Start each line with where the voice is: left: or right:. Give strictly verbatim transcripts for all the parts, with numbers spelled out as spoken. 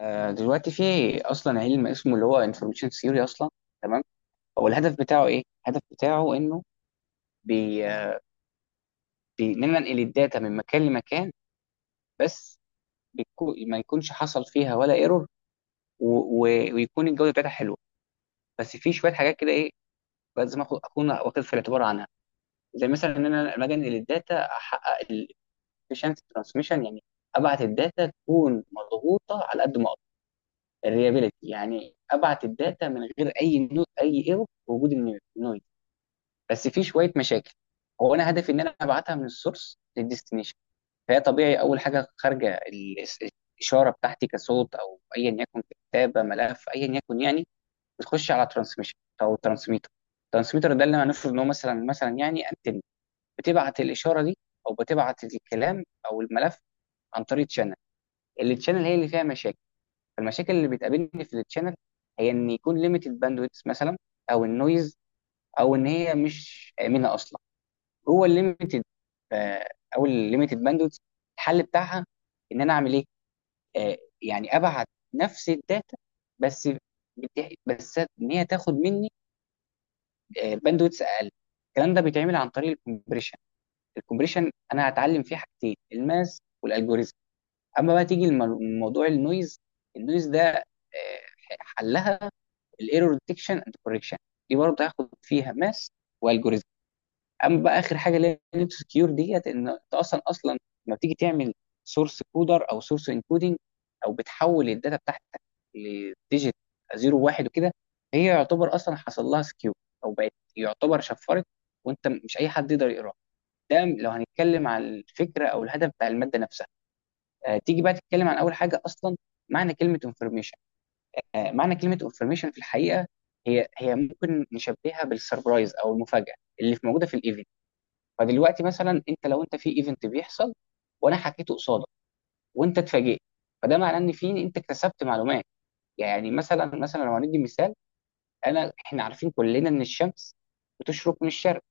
left: آه، دلوقتي في اصلا علم اسمه اللي هو انفورميشن ثيوري اصلا. تمام. هو الهدف بتاعه ايه؟ الهدف بتاعه انه بي... آه، بي- بننقل الداتا من مكان لمكان بس. بيكو... ما يكونش حصل فيها ولا ايرور و... و... ويكون الجوده بتاعتها حلوه. بس في شويه حاجات كده، ايه لازم آخد- اكون واخد في الاعتبار عنها؟ زي مثلا ان انا لما أجي انقل الداتا احقق الافشنسي ترانسميشن، يعني ابعت الداتا تكون مضغوطه على قد ما اقدر. الريابيليتي، يعني ابعت الداتا من غير اي نو... اي ايرور وجود النويز. بس في شويه مشاكل. هو انا هدفي ان انا ابعتها من السورس للديستنيشن. فهي طبيعي، اول حاجه خارجه ال- الاشاره بتاعتي كصوت او ايا يكن، كتابه ملف ايا يكن يعني، بتخش على ترانسميشن او ترانسميتر. الترانسميتر ده اللي هنفرض ان هو مثلا مثلا يعني انتن، بتبعت الاشاره دي او بتبعت الكلام او الملف عن طريق تشانل. التشانل هي اللي فيها مشاكل. فالمشاكل اللي بتقابلني في التشانل هي ان يكون ليميتد باندويث مثلا، او النويز، او ان هي مش امنه اصلا. جوه الليميتد، آه، او الليميتد باندوت، الحل بتاعها ان انا اعمل ايه؟ آه، يعني ابعت نفس الداتا، بس بت- بس ان هي تاخد مني باندوتس اقل. الكلام ده بيتعمل عن طريق الكومبريشن. الكومبريشن انا هتعلم فيه حاجتين، الماس والالجوريزم. اما بقى تيجي الم- موضوع النويز، النويز ده آه، حلها الايرور ديتكشن اند كوركشن. دي برضه هاخد فيها ماس والجوريزم. اما بقى اخر حاجه اللي هي نيم سكيور ديت، ان انت اصلا اصلا لما بتيجي تعمل سورس كودر او سورس انكودنج، او بتحول الداتا بتاعتك لديجيت صفر واحد وكده، هي يعتبر اصلا حصل لها سكيور، او بقت يعتبر شفرت، وانت مش اي حد يقدر يقراها. ده لو هنتكلم عن الفكره او الهدف بتاع الماده نفسها. آه تيجي بقى تتكلم عن اول حاجه اصلا، معنى كلمه انفورميشن. آه معنى كلمه انفورميشن في الحقيقه، هي هي ممكن نشبهها بالسربرايز او المفاجاه اللي في موجوده في الايفنت. فدلوقتي مثلا انت، لو انت في ايفنت بيحصل وانا حكيته قصادك وانت اتفاجئت، فده معناه ان في، انت اكتسبت معلومات. يعني مثلا مثلا لو هندي مثال، انا، احنا عارفين كلنا ان الشمس بتشرق من الشرق.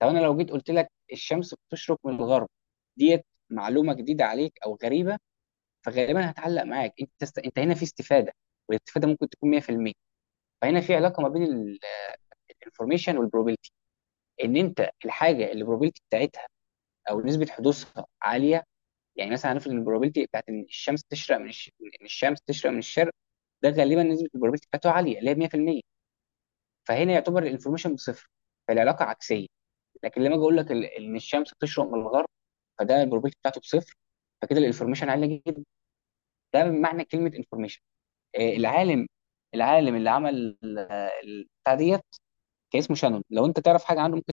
left: طب انا لو جيت قلت لك الشمس بتشرق من الغرب، ديت معلومه جديده عليك او غريبه، فغالبا هتعلق معاك. انت است... انت هنا في استفاده، والاستفاده ممكن تكون مية في المية. فهنا في علاقه ما بين الانفورميشن والبروبابيلتي، ان انت الحاجه اللي البروبابيلتي بتاعتها او نسبه حدوثها عاليه. يعني مثلا هنفرض ان البروبابيلتي بتاعت ان الشمس تشرق من الش... ان الشمس تشرق من الشرق، ده غالبا نسبه البروبابيلتي بتاعته عاليه، اللي هي مية في المية. فهنا يعتبر الانفورميشن بصفر، فالعلاقه عكسيه. لكن لما اجي اقول لك ال- ان الشمس بتشرق من الغرب، فده البروبابيلتي بتاعته بصفر، فكده الانفورميشن عاليه جدا. ده معنى كلمه انفورميشن. العالم، العالم اللي عمل آه، البتاع ديت كان اسمه شانون. لو انت تعرف حاجه عنه ممكن،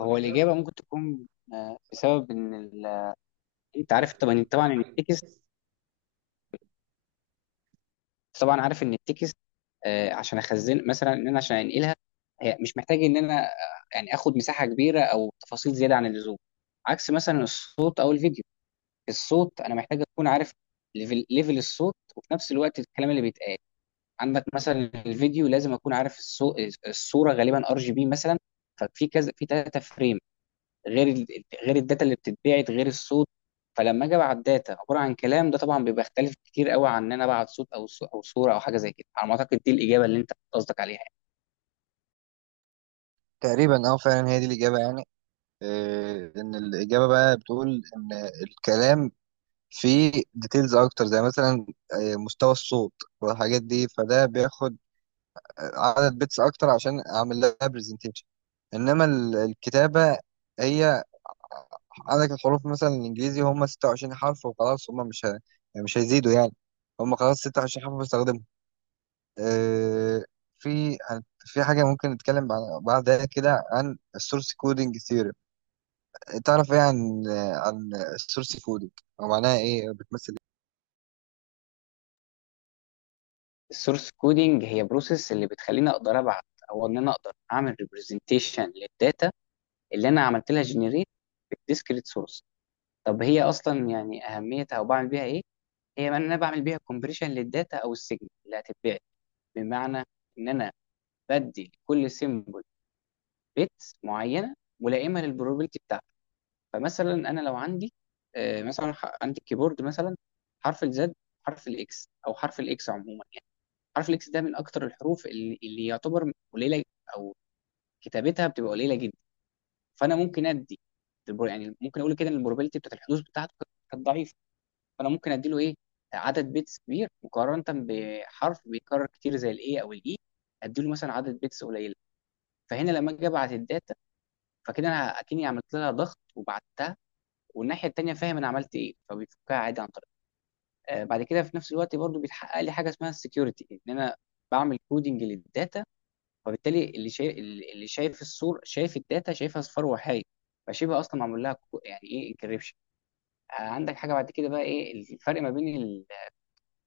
left: هو الاجابه ممكن تكون، آه، بسبب ان ال... انت عارف طبعا طبعا ان التكست، طبعا عارف ان التكست، آه، عشان اخزن مثلا، ان انا عشان انقلها، هي مش محتاج ان انا آه، يعني اخد مساحه كبيره او تفاصيل زياده عن اللزوم، عكس مثلا الصوت او الفيديو. الصوت انا محتاج اكون عارف ليفل, ليفل الصوت، وفي نفس الوقت الكلام اللي بيتقال عندك مثلا. الفيديو لازم اكون عارف الصو... الصوره، غالبا ار جي بي مثلا، ففي كذا، في ثلاثه فريم، غير ال- غير الداتا اللي بتتبعت، غير الصوت. فلما اجي ابعت داتا عباره عن كلام، ده طبعا بيبقى اختلف كتير قوي عن ان انا ابعت صوت، او صو- او صوره او حاجه زي كده. على ما اعتقد دي الاجابه اللي انت قصدك عليها يعني.
right: تقريبا، اه، فعلا هي دي الإجابة يعني. آه، إن الإجابة بقى بتقول إن الكلام فيه ديتيلز أكتر، زي مثلا آه، مستوى الصوت والحاجات دي، فده بياخد آه، عدد بيتس أكتر عشان أعمل لها برزنتيشن. إنما ال- الكتابة هي، عندك الحروف مثلا الإنجليزي هم ستة وعشرين حرف وخلاص، هم مش ه... يعني مش هيزيدوا يعني، هم خلاص ستة وعشرين حرف بستخدمهم. آه، في في حاجة ممكن نتكلم بعد- بعدها كده عن السورس كودينج. تعرف ايه عن عن السورس كودنج او معناها ايه أو بتمثل
left: السورس كودينج هي بروسيس اللي بتخليني اقدر ابعت، او ان انا اقدر اعمل ريبرزنتيشن للداتا اللي انا عملت لها جنريت بالديسكريت سورس. طب هي اصلا يعني اهميتها او بعمل بيها ايه؟ هي ان انا بعمل بيها كومبريشن للداتا او السيجنال اللي هتتبعت، بمعنى ان انا بدي كل سيمبل بيتس معينه ملائمه للبروبابيلتي بتاعتك. فمثلا انا لو عندي، آه، مثلا ح- عندي الكيبورد مثلا، حرف الزد، حرف الاكس، او حرف الاكس عموما يعني. حرف الاكس ده من اكتر الحروف اللي, اللي يعتبر قليله، او كتابتها بتبقى قليله جدا. فانا ممكن ادي البر- يعني ممكن اقول كده ان البروبابيلتي بتاعت الحدوث بتاعته كانت كانت ضعيفه، فانا ممكن ادي له ايه؟ عدد بيتس كبير، مقارنه بحرف بيتكرر كتير زي الاي، او الاي ادي له مثلا عدد بيتس قليله. فهنا لما اجي ابعت الداتا، فكده انا اكني عملت لها ضغط وبعتها، والناحيه التانيه فاهم انا عملت ايه، فبيفكها عادي عن طريق. آه، بعد كده في نفس الوقت برضو بيتحقق لي حاجه اسمها السكيورتي، ان انا بعمل كودنج للداتا، فبالتالي اللي شايف، اللي شايف الصور شايف الداتا، شايفها اصفار وحايد، فشبه اصلا معمول لها كو- يعني ايه، انكريبشن. عندك حاجه بعد كده، بقى ايه الفرق ما بين ال-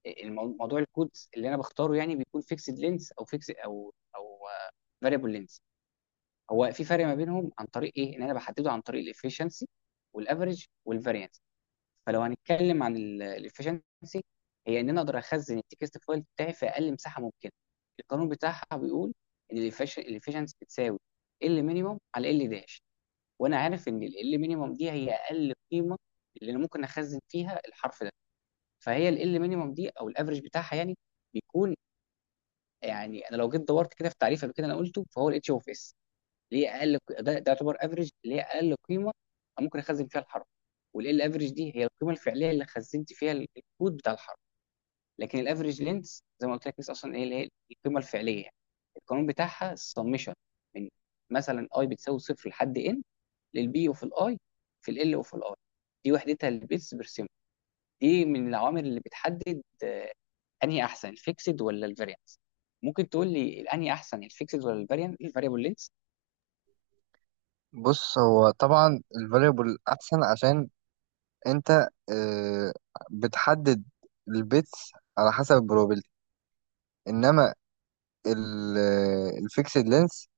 left: المو- موضوع الكود اللي انا بختاره؟ يعني بيكون فيكسد لينس، او فيكس او او فاريبل لينس. هو في فرق ما بينهم عن طريق ايه؟ ان انا بحدده عن طريق الافشنسي والافريج والفاريانس. فلو هنتكلم عن الافشنسي، هي ان انا اقدر اخزن التكست فايل بتاعي في اقل مساحه ممكنه. القانون بتاعها بيقول ان الافشنسي بتساوي ال مينيموم على ال داش. وانا عارف ان ال مينيموم دي هي اقل قيمه اللي انا ممكن اخزن فيها الحرف ده. فهي ال مينيموم دي او الافريج بتاعها يعني بيكون، يعني انا لو جيت دورت كده في تعريف قبل كده انا قلته، فهو الاتش اوف اس. ليه اقل ق- ده, ده يعتبر افريج ليه اقل قيمه أنا ممكن اخزن فيها الحرف. والال افريج دي هي القيمه الفعليه اللي خزنت فيها ال- الكود بتاع الحرف. لكن الافريج لينث زي ما قلت لك لسه اصلا ايه، اللي هي القيمه الفعليه يعني. القانون بتاعها السمشن من مثلا اي بتساوي صفر لحد ان للبي وفي الاي، في ال وفي الاي. دي وحدتها البيتس بير سيمبل. دي من العوامل اللي بتحدد آه، انهي احسن، الفيكسد ولا الفاريانس. ممكن تقول لي الانهي احسن، الفيكسد ولا الفاريانت، الفاريبل لينث؟
right: ايه؟ بص، هو طبعا الفاريبل احسن عشان انت آه، بتحدد البيتس على حسب البروبابيلتي. انما الفيكسد لينس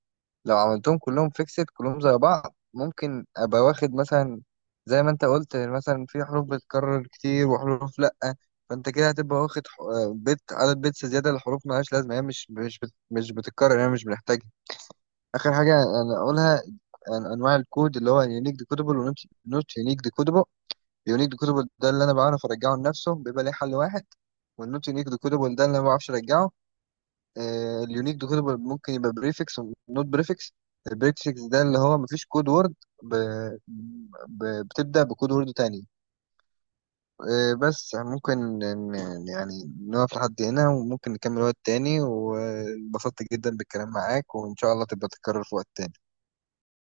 right: لو عملتهم كلهم فيكسد كلهم زي بعض، ممكن ابقى واخد مثلا، زي ما انت قلت، مثلا في حروف بتتكرر كتير وحروف لا، فانت كده هتبقى واخد ح- آه، بيت عدد بيتس زياده لحروف ملهاش لازمه، هي مش مش بت- مش بتتكرر، هي مش بنحتاجها. اخر حاجه انا اقولها عن انواع الكود، اللي هو يونيك ديكودبل ونوت يونيك ديكودبل. يونيك ديكودبل ده اللي انا بعرف ارجعه لنفسه، بيبقى ليه حل واحد، والنوت يونيك ديكودبل ده اللي انا ما بعرفش ارجعه. آه، اليونيك ديكودبل ممكن يبقى بريفكس ونوت بريفكس. البريفكس ده اللي هو مفيش كود وورد ب... ب... بتبدا بكود وورد تاني. آه، بس ممكن ن- يعني نقف لحد هنا وممكن نكمل وقت تاني، وانبسطت جدا بالكلام معاك وإن شاء الله تبقى تتكرر في وقت تاني.